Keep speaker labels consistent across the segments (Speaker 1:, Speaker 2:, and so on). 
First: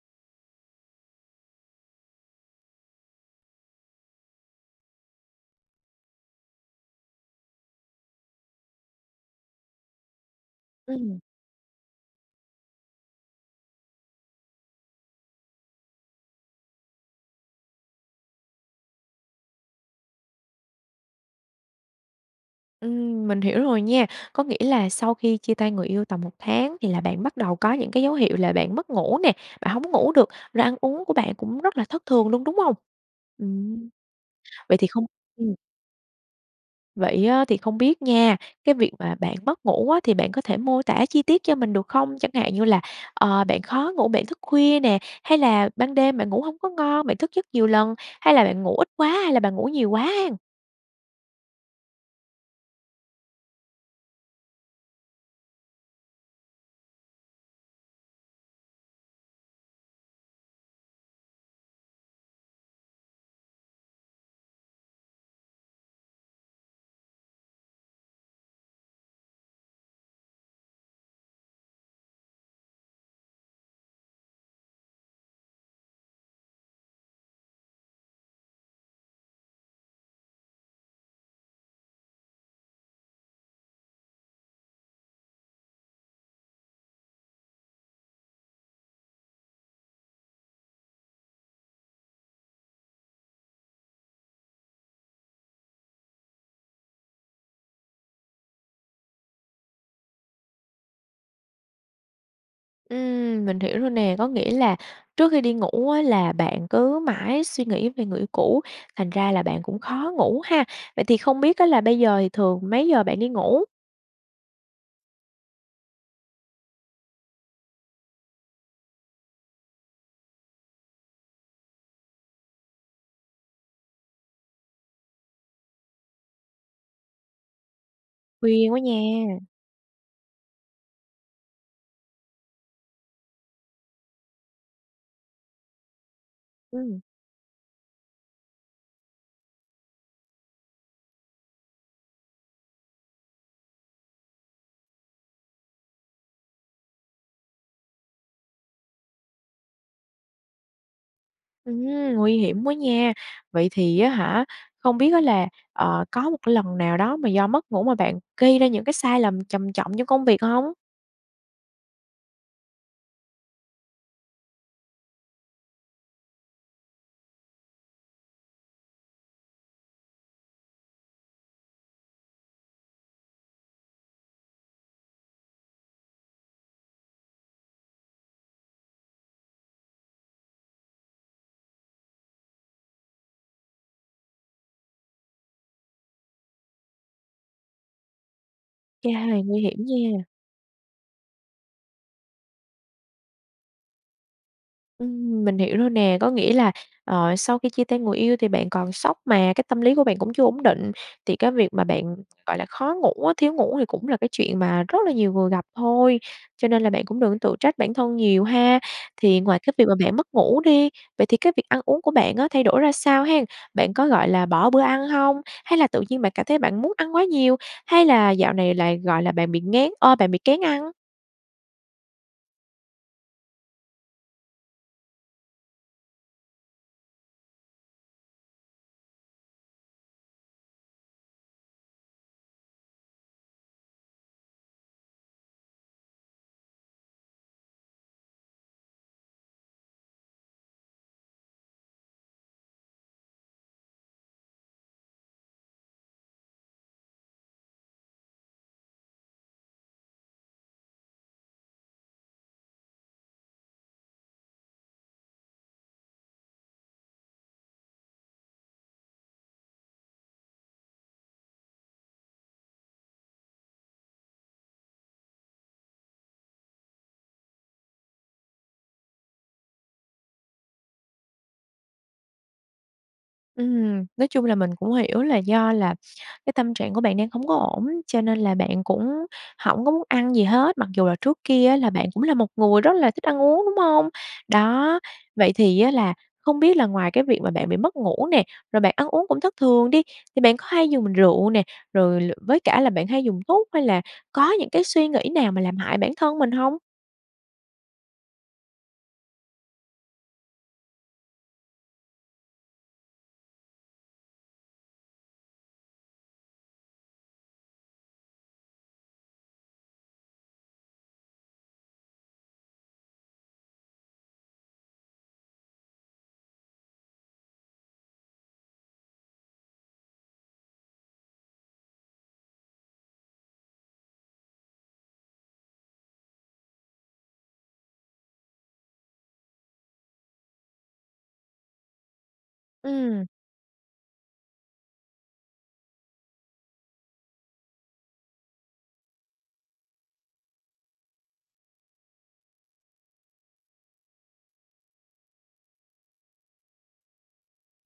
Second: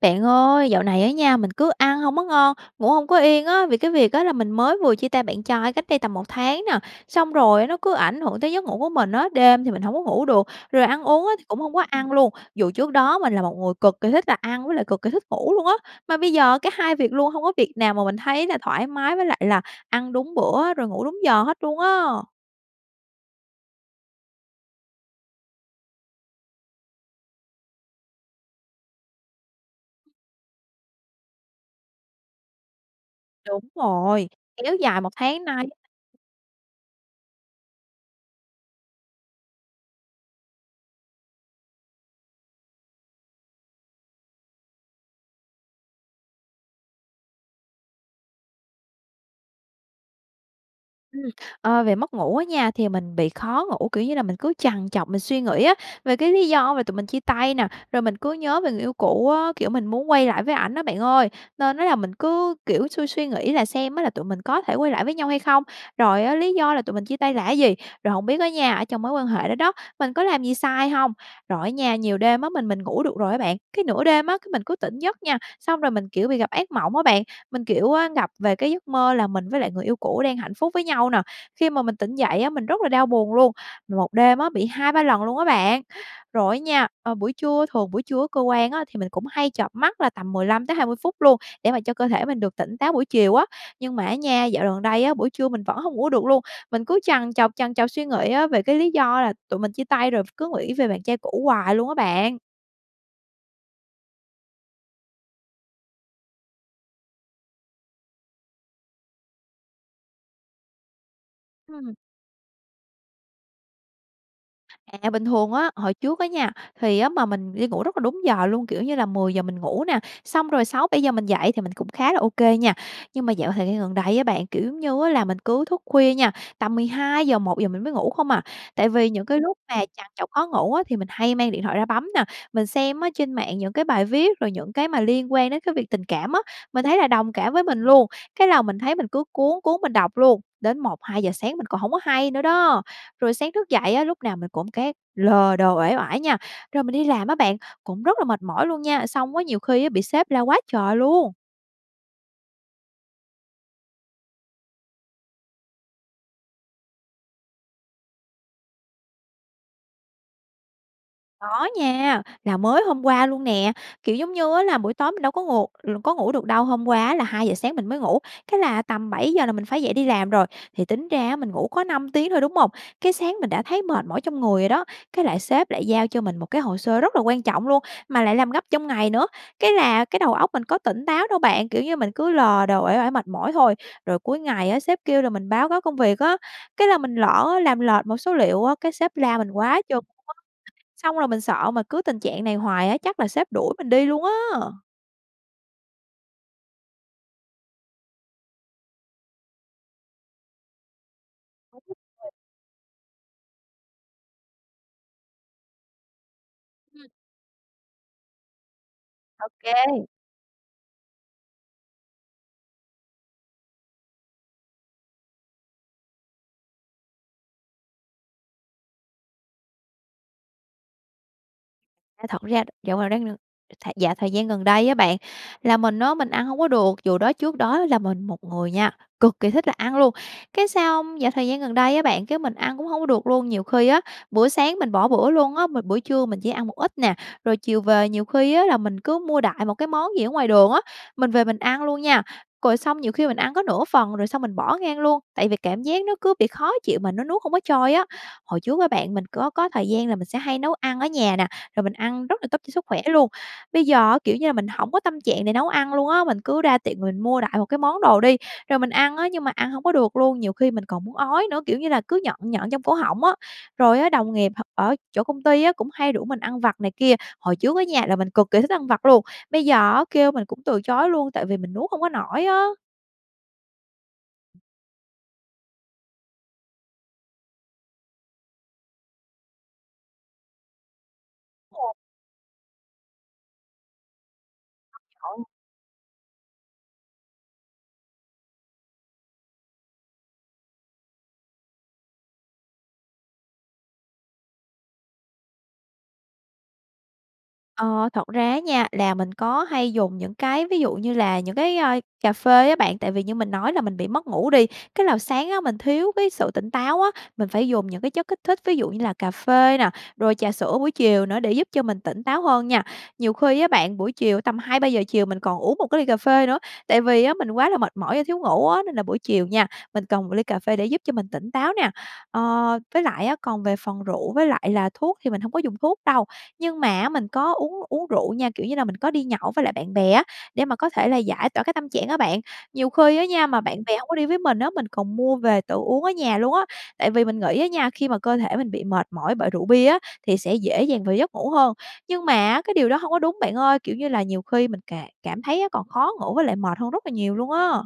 Speaker 1: Bạn ơi, dạo này á nha, mình cứ ăn hông có ngon, ngủ hông có yên á, vì cái việc á là mình mới vừa chia tay bạn trai cách đây tầm 1 tháng nè, xong rồi nó cứ ảnh hưởng tới giấc ngủ của mình á. Đêm thì mình hổng có ngủ được, rồi ăn
Speaker 2: Ừm.
Speaker 1: uống á, thì cũng không có ăn luôn, dù trước đó mình là một người cực kỳ thích là ăn với lại cực kỳ thích ngủ luôn á, mà bây giờ cả hai việc luôn hông có việc nào mà mình thấy là thoải mái với lại là ăn đúng bữa, rồi ngủ đúng giờ hết luôn á.
Speaker 2: Ừm, mình hiểu rồi nha. Có nghĩa là sau khi chia tay người yêu tầm 1 tháng thì là bạn bắt đầu có những cái dấu hiệu là bạn mất ngủ nè, bạn hông có ngủ được, rồi ăn uống của bạn cũng rất là thất thường luôn, đúng không?
Speaker 1: Đúng
Speaker 2: Ừm,
Speaker 1: rồi, kéo
Speaker 2: vậy thì
Speaker 1: dài
Speaker 2: không
Speaker 1: 1 tháng nay.
Speaker 2: Vậy á, thì không biết nha, cái việc mà bạn mất ngủ á, thì bạn có thể mô tả chi tiết cho mình được không? Chẳng hạn như là, ờ, bạn khó ngủ, bạn thức khuya nè, hay là ban đêm bạn ngủ hông có ngon, bạn thức giấc nhiều lần, hay là bạn ngủ ít quá hay là bạn ngủ nhiều quá hen?
Speaker 1: Ừm, ờ, về mất ngủ á nha, thì mình bị khó ngủ, kiểu như là, mình cứ trằn trọc, mình suy nghĩ á về cái lý do về tụi mình chia tay nè, rồi mình cứ nhớ về người yêu cũ á, kiểu, mình muốn quay lại với ảnh á bạn ơi, nên á là mình cứ, kiểu, suy suy nghĩ là xem á là tụi mình có thể quay lại với nhau hay không, rồi á, lý do là tụi mình chia tay là cái gì, rồi hổng biết á nha, ở trong mối quan hệ đó đó, mình có làm gì sai hông. Rồi á nha nhiều đêm á, mình mình ngủ được rồi á bạn, cái nửa đêm á, cái mình cứ tỉnh giấc nha, xong rồi mình, kiểu, bị gặp ác mộng á bạn, mình, kiểu, ơ, gặp về cái giấc mơ là mình với lại người yêu cũ đang hạnh phúc với nhau nè, khi mà mình tỉnh dậy á, mình rất là đau buồn luôn, 1 đêm á bị 2, 3 lần luôn á bạn. Rồi á nha, ờ, buổi trưa thường buổi trưa ở cơ quan á thì mình cũng hay chợp mắt là tầm 15-20 phút luôn để mà cho cơ thể mình được tỉnh táo buổi chiều á, nhưng mà á nha, dạo gần đây á, buổi trưa mình vẫn hông ngủ được luôn, mình cứ trằn trọc, trằn trọc suy nghĩ á về cái lý do là tụi mình chia tay, rồi cứ nghĩ về bạn trai cũ hoài luôn á bạn.
Speaker 2: Ừm, mình hiểu rồi nè. Có nghĩa là trước khi đi ngủ á, là bạn cứ mãi suy nghĩ về người yêu cũ, thành ra là bạn cũng khó ngủ ha. Vậy thì không biết á, là
Speaker 1: Ừm.
Speaker 2: bây giờ thì thường mấy giờ bạn đi ngủ?
Speaker 1: À, bình thường á, hồi trước á nha, thì á, mà mình đi ngủ rất là đúng giờ luôn. Kiểu như là, 10:00 mình ngủ nè, xong rồi 6:00-7:00 mình dậy thì mình cũng khá là OK nha. Nhưng mà dạo thời gian gần đây á bạn, kiểu giống như á, là mình cứ thức khuya nha, tầm 12:00-1:00 mình mới ngủ không à.
Speaker 2: Khuya quá
Speaker 1: Tại vì những cái
Speaker 2: nha!
Speaker 1: lúc mà trằn trọc khó ngủ á, thì mình hay mang điện thoại ra bấm nè. Mình xem trên mạng những cái bài viết rồi những cái mà liên quan đến cái việc tình cảm á, mình thấy
Speaker 2: Ừm.
Speaker 1: là đồng cảm với mình luôn, cái là mình thấy mình cứ cuốn, cuốn mình đọc luôn, đến 1:00-2:00 sáng mình còn hổng có hay nữa đó. Rồi sáng thức dậy á, lúc nào mình cũng cái lờ đờ, uể oải nha. Rồi mình đi làm á bạn, cũng rất là mệt mỏi luôn nha, xong có nhiều khi bị sếp la quá trời luôn!
Speaker 2: Ừm, nguy hiểm quá nha. Vậy thì á hả, không biết á là, ờ, có một lần nào đó mà do mất ngủ mà bạn gây ra những cái sai lầm trầm trọng trong công việc hông?
Speaker 1: Có nha, là mới hôm qua luôn nè. Kiểu giống như á là, buổi tối mình đâu có ngù l có ngủ được đâu, hôm qua là 2:00 sáng mình mới ngủ, cái là tầm 7:00 là mình phải dậy đi làm rồi. Thì tính ra á, mình ngủ có 5 tiếng thôi, đúng hông? Cái sáng mình đã thấy mệt mỏi trong người rồi đó, cái lại sếp lại giao cho mình một cái hồ sơ rất là quan trọng luôn, mà lại làm gấp trong ngày nữa. Cái là cái đầu óc mình có tỉnh táo đâu bạn, kiểu như, mình cứ lờ đờ, uể oải, mệt mỏi thôi. Rồi cuối ngày á, sếp kêu là mình báo cáo công việc á, cái là mình lỡ làm lệch một số liệu á, cái
Speaker 2: Chà,
Speaker 1: sếp la mình
Speaker 2: nguy
Speaker 1: quá
Speaker 2: hiểm
Speaker 1: chừng
Speaker 2: nha.
Speaker 1: luôn á. Xong rồi mình sợ mà cứ tình trạng này hoài á, chắc là sếp đuổi mình đi luôn á!
Speaker 2: Ừm, mình hiểu rồi nè. Có nghĩa là, ờ, sau khi chia tay người yêu thì bạn còn sốc mà, cái tâm lý của bạn cũng chưa ổn định. Thì cái việc mà bạn,
Speaker 1: [unintelligible]
Speaker 2: gọi là, khó ngủ á, thiếu ngủ thì cũng là cái chuyện mà rất là nhiều người gặp thôi. Cho nên là bạn
Speaker 1: Ừm.
Speaker 2: cũng đừng có tự trách bản thân nhiều ha. Thì
Speaker 1: Ô
Speaker 2: ngoài cái việc mà
Speaker 1: kê.
Speaker 2: bạn mất ngủ đi, vậy thì cái việc ăn uống của bạn á, thay đổi ra sao hén? Bạn có, gọi là, bỏ bữa ăn hông? Hay là tự nhiên bạn cảm thấy bạn muốn ăn quá nhiều, hay là dạo này lại, gọi là, bạn bị nghén ơ, bạn bị kén ăn?
Speaker 1: A, thật ra, dạo gần đây n th dạo thời gian gần đây á bạn, là mình á mình ăn hông có được, dù đó trước đó là mình một người nha, cực kỳ thích là ăn luôn, cái xong dạo thời gian gần đây á bạn, cái mình ăn cũng hông có được luôn. Nhiều khi á, bữa sáng mình bỏ bữa luôn á, m bữa trưa mình chỉ ăn một ít nè, rồi chiều về nhiều khi á là mình cứ mua đại một cái món gì ở ngoài đường á, mình về mình ăn luôn nha, rồi xong nhiều khi mình ăn có nửa phần rồi xong mình bỏ ngang luôn, tại vì cảm giác nó cứ bị khó chịu mà nó nuốt hông có trôi á. Hồi trước á bạn, mình có có thời gian là mình sẽ hay nấu ăn ở nhà nè, rồi mình ăn rất là tốt cho sức khỏe luôn, bây giờ á, kiểu như là, mình hổng có tâm trạng để nấu ăn luôn á, mình cứ ra tiệm mà mình mua đại một cái món đồ đi, rồi mình ăn á, nhưng mà ăn hông có được luôn, nhiều khi mình còn muốn ói nữa, kiểu như là, cứ nhợn nhợn trong cổ họng á. Rồi á, đồng nghiệp h ở chỗ công ty á cũng hay rủ mình ăn vặt này kia, hồi trước á nha, là mình cực kỳ thích ăn vặt luôn, bây giờ á kêu mình cũng từ chối luôn tại vì mình nuốt hông có nổi á.
Speaker 2: Ừm, nói chung là mình cũng hiểu là do là cái tâm trạng của bạn đang hông có ổn, cho nên là bạn cũng hổng có muốn ăn gì hết, mặc dù là trước kia á là bạn cũng là một người rất là thích ăn uống, đúng hông? Đó.
Speaker 1: Công nhận.
Speaker 2: Vậy thì á là không biết là ngoài cái việc mà bạn bị mất ngủ nè, rồi bạn ăn uống cũng thất thường đi, thì bạn có hay dùng rượu nè, rồi l với cả là bạn hay dùng thuốc hay là có những cái suy nghĩ nào mà làm hại bản thân mình hông?
Speaker 1: Ờ, thật ra á nha, là mình có hay dùng những cái ví dụ như là những cái, ơ, cà phê á bạn. Tại vì như mình nói là mình bị mất ngủ đi, cái là sáng á, mình thiếu cái sự tỉnh táo á, mình phải dùng những cái chất kích thích ví dụ như là cà phê nè, rồi trà sữa buổi chiều nữa để giúp cho mình tỉnh táo hơn nha. Nhiều khi á bạn, buổi chiều tầm 2:00-3:00 chiều mình còn uống một cái ly cà phê nữa. Tại vì á, mình quá là mệt mỏi và thiếu ngủ á, nên là buổi chiều nha, mình cần một ly cà phê để giúp cho mình tỉnh táo nè. Ờ, với lại á, còn về phần rượu với lại là thuốc thì mình hông có dùng thuốc đâu. Nhưng mà á, mình có uống uống rượu nha, kiểu như là mình có đi nhậu với lại bạn bè á, để mà có thể là giải tỏa cái tâm trạng á bạn. Nhiều khi
Speaker 2: Ừm.
Speaker 1: á nha, mà bạn bè hông có đi với mình á, mình còn mua về tự uống ở nhà luôn á. Tại vì mình nghĩ á nha, khi mà cơ thể mình bị mệt mỏi bởi rượu bia á, thì sẽ dễ dàng vào giấc ngủ hơn. Nhưng mà á, cái điều đó hông có đúng bạn ơi, kiểu như là, nhiều khi mình cà cảm thấy á, còn khó ngủ với lại mệt hơn rất là nhiều luôn á.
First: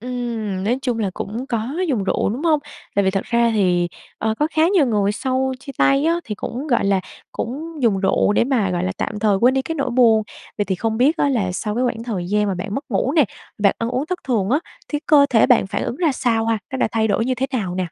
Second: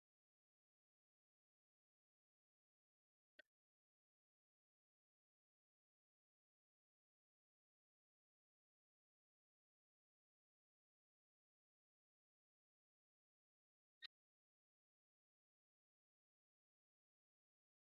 Speaker 2: Ừm, nói chung là cũng có dùng rượu, đúng hông? Tại vì thật ra thì, ờ, có khá nhiều người sau chia tay á, thì cũng, gọi là, cũng dùng rượu để mà, gọi là, tạm thời quên đi cái nỗi buồn. Vậy thì không biết á, là sau cái quãng thời gian mà bạn mất ngủ nè, bạn ăn uống thất thường á, thì cơ thể bạn phản ứng ra sao ha? Nó đã thay đổi như thế nào nè?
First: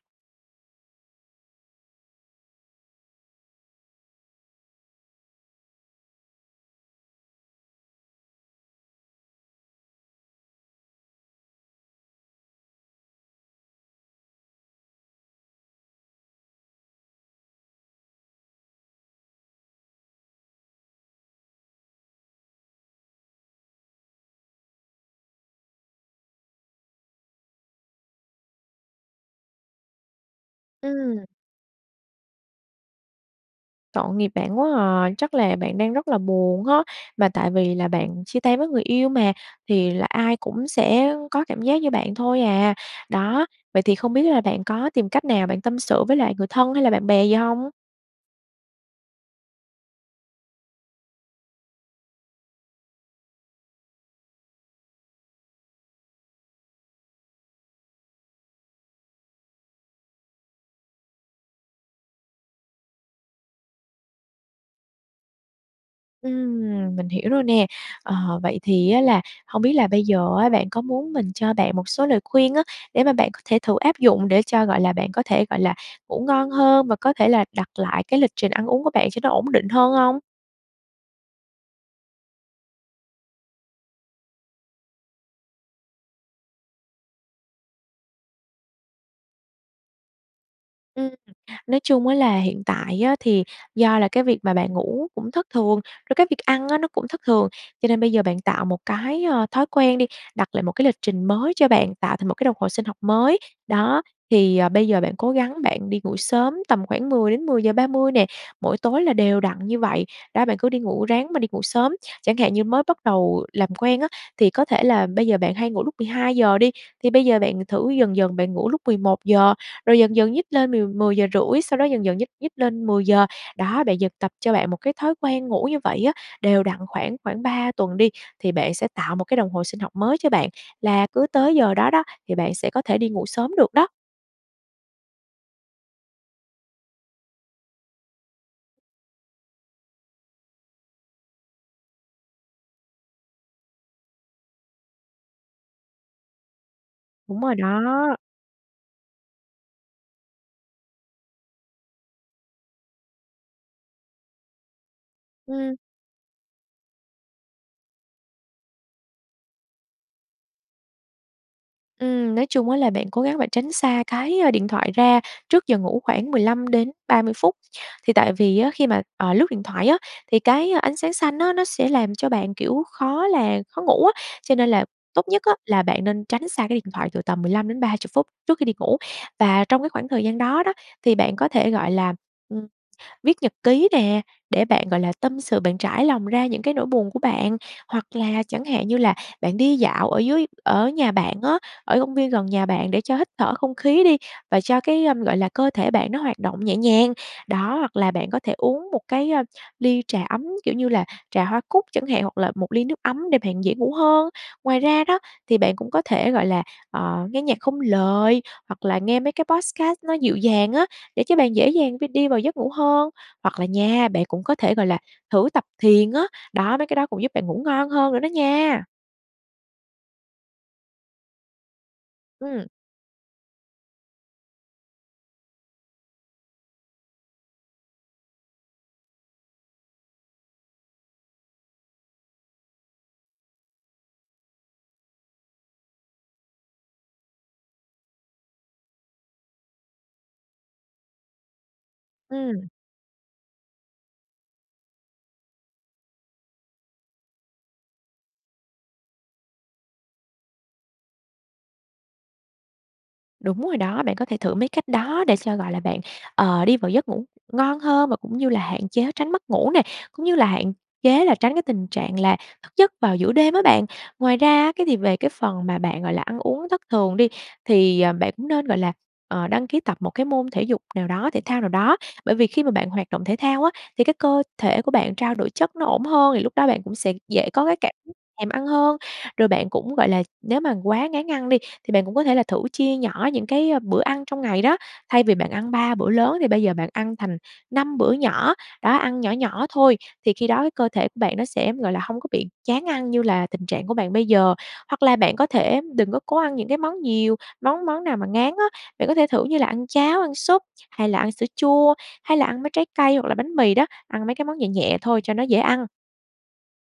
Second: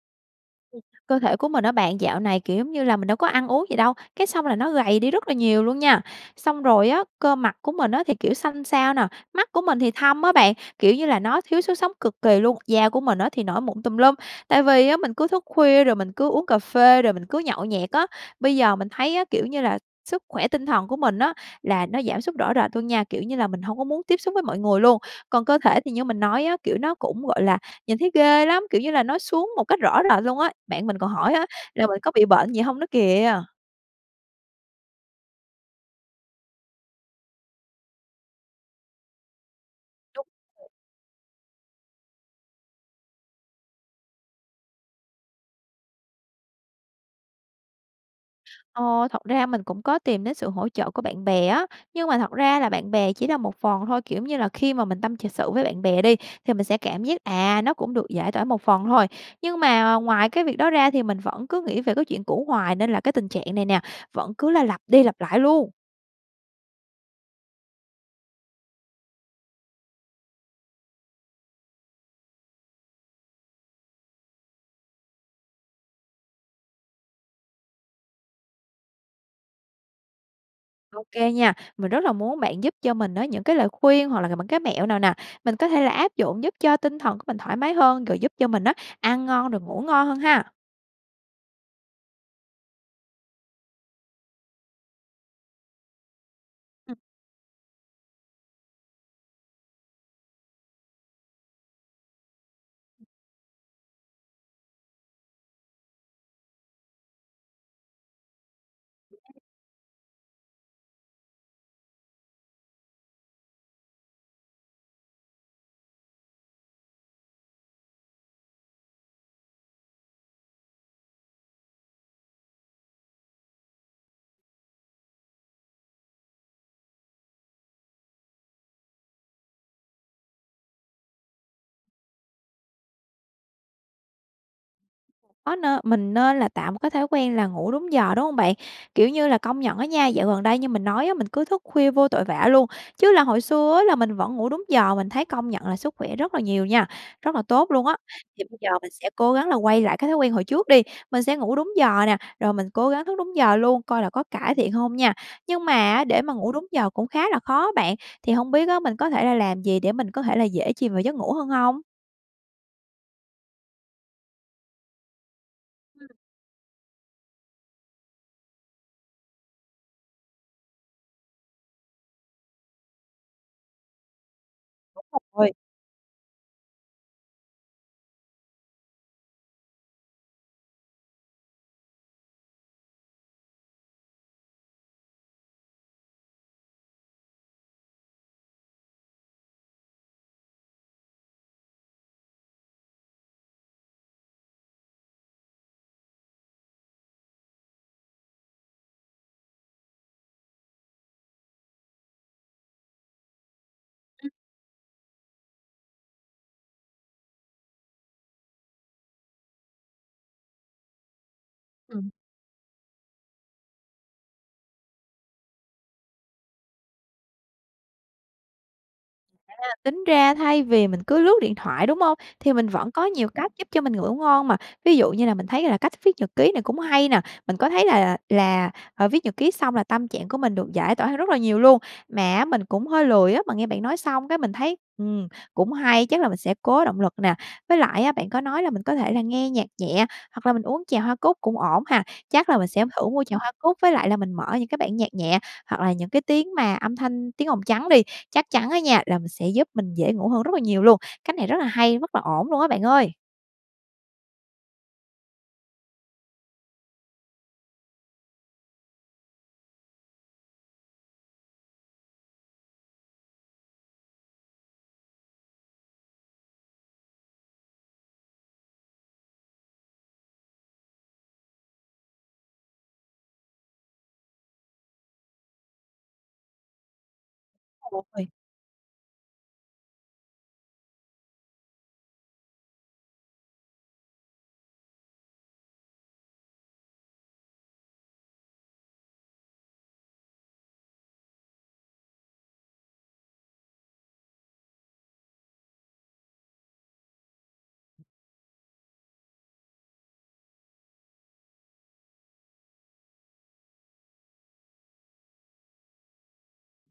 Speaker 1: Cơ thể của mình á bạn dạo này, kiểu, giống như là, mình đâu có ăn uống gì đâu, cái xong là nó gầy đi rất là nhiều luôn nha. Xong rồi á, cơ mặt của mình á thì, kiểu, xanh xao nè, mắt của mình thì thâm á bạn, kiểu như là, nó thiếu sức sống cực kì luôn. Da của mình á thì nổi mụn tùm lum, tại vì á mình cứ thức khuya rồi mình cứ uống cà phê rồi mình cứ nhậu nhẹt á. Bây giờ mình thấy á, kiểu như là, sức khỏe tinh thần của mình á là nó giảm sút rõ rệt luôn nha, kiểu như là, mình hông có muốn tiếp xúc với mọi người luôn. Còn cơ thể thì như mình nói á, kiểu, nó cũng, gọi là, nhìn thấy ghê lắm, kiểu như là, nó xuống một cách rõ rệt luôn á. Bạn mình còn
Speaker 2: Ừm.
Speaker 1: hỏi á là mình có bị bệnh gì hông nữa kìa.
Speaker 2: Tội nghiệp bạn quá à, chắc là bạn đang rất là buồn ha. Mà tại vì là bạn chia tay với người yêu mà thì là ai cũng
Speaker 1: [unintelligible]
Speaker 2: sẽ có cảm giác như bạn thôi à. Đó. Vậy thì không biết là bạn có tìm cách nào bạn tâm sự với lại người thân hay là bạn bè gì hông?
Speaker 1: Ờ, thật ra mình cũng có tìm đến sự hỗ trợ của bạn bè á, nhưng mà thật ra là bạn bè chỉ là một phần thôi, kiểu như là, khi mà mình tâm ch sự với bạn bè đi, thì mình sẽ cảm giác, à, nó cũng được giải tỏa một phần thôi. Nhưng mà ngoài cái việc đó ra thì mình vẫn cứ nghĩ về cái chuyện cũ hoài nên là cái tình trạng này nè, vẫn cứ là lặp đi lặp lại luôn.
Speaker 2: Ừm, mình hiểu rồi nè. Ờ, vậy thì á là hông biết là bây giờ á, bạn có muốn mình cho bạn một số lời khuyên á, để mà bạn có thể thử áp dụng để cho, gọi là, bạn có thể, gọi là, ngủ ngon hơn và có thể là đặt lại cái lịch trình ăn uống của bạn cho nó ổn định hơn hông?
Speaker 1: OK nha. Mình rất là muốn bạn giúp cho mình á, những cái lời khuyên hoặc là những cái mẹo nào nè, mình có thể là áp dụng, giúp cho tinh thần của mình thoải mái hơn, rồi giúp cho mình á, ăn ngon, rồi ngủ ngon hơn ha.
Speaker 2: Ừm, nói chung á là hiện tại á thì do là cái việc mà bạn ngủ cũng thất thường, rồi cái việc ăn á, nó
Speaker 1: [unintelligible]
Speaker 2: cũng thất thường. Cho nên bây giờ bạn tạo một cái, ơ, thói quen đi, đặt lại một cái lịch trình mới cho bạn, tạo thành một cái đồng hồ sinh học mới. Đó. Thì, ờ, bây giờ bạn cố gắng bạn đi ngủ sớm, tầm khoảng 10:00 đến 10:30 nè, mỗi tối là đều
Speaker 1: [unintelligible]
Speaker 2: đặn như vậy, đó, bạn cứ đi ngủ, ráng mà đi ngủ sớm. Chẳng hạn như mới bắt đầu làm quen á, thì có thể là bây giờ bạn hay ngủ lúc 12:00 đi, thì bây giờ bạn thử dần dần, bạn ngủ lúc 11:00, rồi dần dần nhích lên mười mười giờ rưỡi, sau đó dần dần nhích nhích lên 10:00. Đó, bạn dần tập cho bạn một cái thói quen ngủ như vậy á, đều đặn khoảng khoảng 3 tuần đi, thì bạn sẽ tạo một cái đồng hồ sinh học mới cho bạn, là cứ tới giờ đó đó, thì bạn sẽ có thể đi ngủ sớm được đó.
Speaker 1: Có, nê mình nên là tạo một cái thói quen là ngủ đúng giờ, đúng hông bạn? Kiểu như là, công nhận á nha, dạo gần đây như mình nói á, mình cứ thức khuya vô tội vạ luôn, chứ là hồi xưa á là mình vẫn ngủ đúng giờ, mình thấy công nhận là sức khỏe rất là nhiều nha, rất
Speaker 2: Đúng
Speaker 1: là
Speaker 2: rồi
Speaker 1: tốt luôn á.
Speaker 2: đó.
Speaker 1: Thì bây giờ mình sẽ cố gắng là quay lại cái thói quen hồi trước đi, mình sẽ ngủ đúng giờ nè, rồi mình cố gắng thức đúng giờ luôn, coi là có cải thiện hông nha. Nhưng mà
Speaker 2: Ưm.
Speaker 1: á để mà ngủ đúng giờ cũng khá là khó bạn, thì hông biết á mình có thể là làm gì để mình có thể là dễ chìm vào giấc ngủ hơn hông?
Speaker 2: Ừm, nói chung á là bạn cố gắng bạn tránh xa cái, ơ, điện thoại ra trước giờ ngủ
Speaker 1: Ừm.
Speaker 2: khoảng 15-30 phút. Thì tại vì á khi mà, ờ, lướt điện thoại á thì cái ánh sáng xanh á nó sẽ làm cho bạn, kiểu, khó là khó ngủ á, cho nên là
Speaker 1: Đúng
Speaker 2: tốt nhất á
Speaker 1: rồi.
Speaker 2: là bạn nên tránh xa cái điện thoại từ tầm 15-30 phút trước khi đi ngủ. Và trong cái khoảng thời gian đó đó thì bạn có thể, gọi là, ừm, viết nhật ký nè, để bạn, gọi là, tâm sự, bạn trải lòng ra những cái nỗi buồn của bạn. Hoặc là chẳng hạn như là bạn đi dạo ở dưới ở nhà bạn á, ở công viên gần nhà bạn để cho hít thở không khí đi và cho cái, ờm, gọi là, cơ thể bạn nó hoạt động nhẹ nhàng. Đó, hoặc là bạn có thể uống một cái, ơ, ly trà ấm, kiểu, như là trà hoa cúc chẳng hạn hoặc là một ly nước ấm để bạn dễ ngủ hơn.
Speaker 1: Ừm.
Speaker 2: Ngoài ra đó thì bạn cũng có thể, gọi là, ờ, nghe nhạc không lời, hoặc là nghe mấy cái podcast nó dịu dàng á để cho bạn dễ dàng v
Speaker 1: Ừm.
Speaker 2: đi vào giấc ngủ hơn, hoặc là nha bạn cũng có thể, gọi là, thử tập thiền á, đó, mấy cái đó cũng giúp bạn ngủ ngon hơn nữa đó nha.
Speaker 1: À, tính ra thay vì mình cứ lướt điện thoại, đúng hông? Thì mình
Speaker 2: Ừm.
Speaker 1: vẫn có nhiều cách giúp cho mình ngủ ngon mà, ví dụ như là mình thấy là cách viết nhật ký này cũng hay nè. Mình có thấy là là là, à, viết nhật ký xong là tâm trạng của mình được giải tỏa hơn rất là nhiều luôn. Mà á mình cũng hơi lười á, mà nghe bạn nói xong cái mình thấy, ừm, cũng hay, chắc là mình sẽ cố động lực nè. Với lại á, bạn có nói là mình có thể là nghe nhạc nhẹ hoặc là mình uống chè hoa cúc cũng ổn ha. Chắc là
Speaker 2: Ừm.
Speaker 1: mình sẽ thử mua chè hoa cúc với lại là mình mở những cái bản nhạc nhẹ hoặc là những cái tiếng mà âm thanh, tiếng ồn trắng đi. Chắc chắn á nha, là mình sẽ giúp mình dễ ngủ hơn rất là nhiều luôn. Cách này rất là hay, rất là ổn luôn á bạn ơi!
Speaker 2: Đúng rồi đó. Bạn có thể thử mấy cách đó để cho, gọi là, bạn, ờ, đi vào giấc ngủ ngon hơn và cũng như là hạn chế tránh mất ngủ nè. Cũng như là hạn chế là tránh cái tình trạng là thức giấc vào giữa đêm á bạn. Ngoài ra á, cái việc về cái phần mà bạn, gọi là, ăn uống thất thường đi, thì, ờ, bạn cũng nên, gọi là, ờ, đăng ký tập một cái môn thể dục nào đó, thể thao nào đó. Bởi vì khi mà bạn hoạt động thể thao á, thì cái cơ thể của bạn trao đổi chất nó ổn hơn, thì lúc đó bạn cũng sẽ dễ có cái cảm [unintelligible]
Speaker 1: [unintelligible]
Speaker 2: thèm ăn hơn. Rồi bạn cũng, gọi là, nếu mà quá ngán ăn đi, thì bạn cũng có thể là thử chia nhỏ những cái, ơ, bữa ăn trong ngày đó. Thay vì bạn ăn 3 bữa lớn thì bây giờ bạn ăn thành 5 bữa nhỏ, đó, ăn nhỏ nhỏ thôi. Thì khi đó cơ thể của bạn nó sẽ, gọi là, hông có bị chán ăn như là tình trạng của bạn bây giờ. Hoặc là bạn có thể đừng có cố ăn những cái món nhiều, món món nào mà ngán á. Bạn có thể thử như là ăn cháo, ăn súp, hay là ăn sữa chua, hay là ăn mấy trái cây hoặc là bánh mì đó, ăn mấy cái món nhẹ nhẹ thôi cho nó dễ ăn.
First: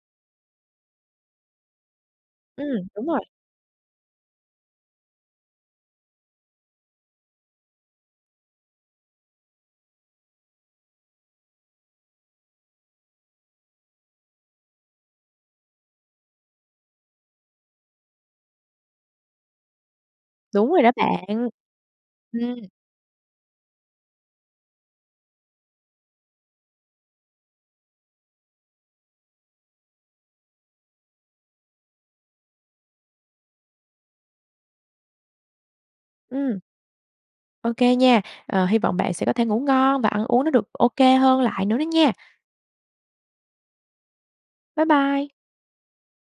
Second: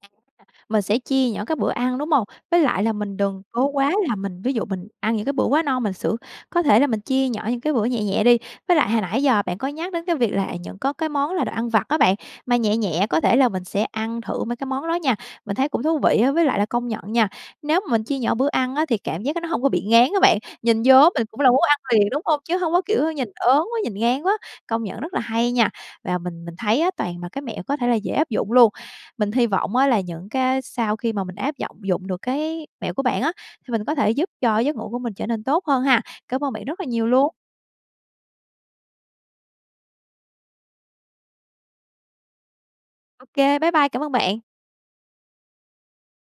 Speaker 1: [unintelligible] Mình sẽ chia nhỏ các bữa ăn, đúng hông? Với lại
Speaker 2: Ừm,
Speaker 1: là
Speaker 2: đúng
Speaker 1: mình
Speaker 2: rồi.
Speaker 1: đừng cố quá là mình, ví dụ mình ăn những cái bữa quá no mình sữa có thể là mình chia nhỏ những cái bữa nhẹ nhẹ đi. Với lại hồi nãy giờ bạn có nhắc đến cái việc là, à, những có cái món là đồ ăn vặt á bạn, mà nhẹ nhẹ, có thể là mình sẽ ăn thử mấy cái món đó nha, mình thấy cũng thú vị á. Với lại là công nhận nha, nếu mình chia nhỏ bữa ăn á, thì cảm giác cái nó hông có bị ngán á bạn.
Speaker 2: Đúng rồi
Speaker 1: Nhìn
Speaker 2: đó
Speaker 1: vô mình cũng
Speaker 2: bạn.
Speaker 1: là muốn ăn liền, đúng hông? Chứ
Speaker 2: Ừm.
Speaker 1: hông có kiểu nhìn ớn quá, nhìn ngán quá, công nhận rất là hay nha. Và mình mình thấy á, toàn là cái mẹo có thể là dễ áp dụng luôn. Mình hy vọng á là những cái sau khi mà mình áp giọng dụng được cái mẹo của bạn á, thì mình có thể giúp cho cái giấc ngủ của mình trở nên tốt hơn ha. Cảm ơn
Speaker 2: Ừm.
Speaker 1: bạn rất là nhiều luôn!
Speaker 2: OK nha. Ờ, hy vọng bạn sẽ có thể ngủ ngon và ăn uống nó được OK hơn lại nữa đó nha.
Speaker 1: Ô kê, bye bye. Cảm ơn bạn!
Speaker 2: Bye bye!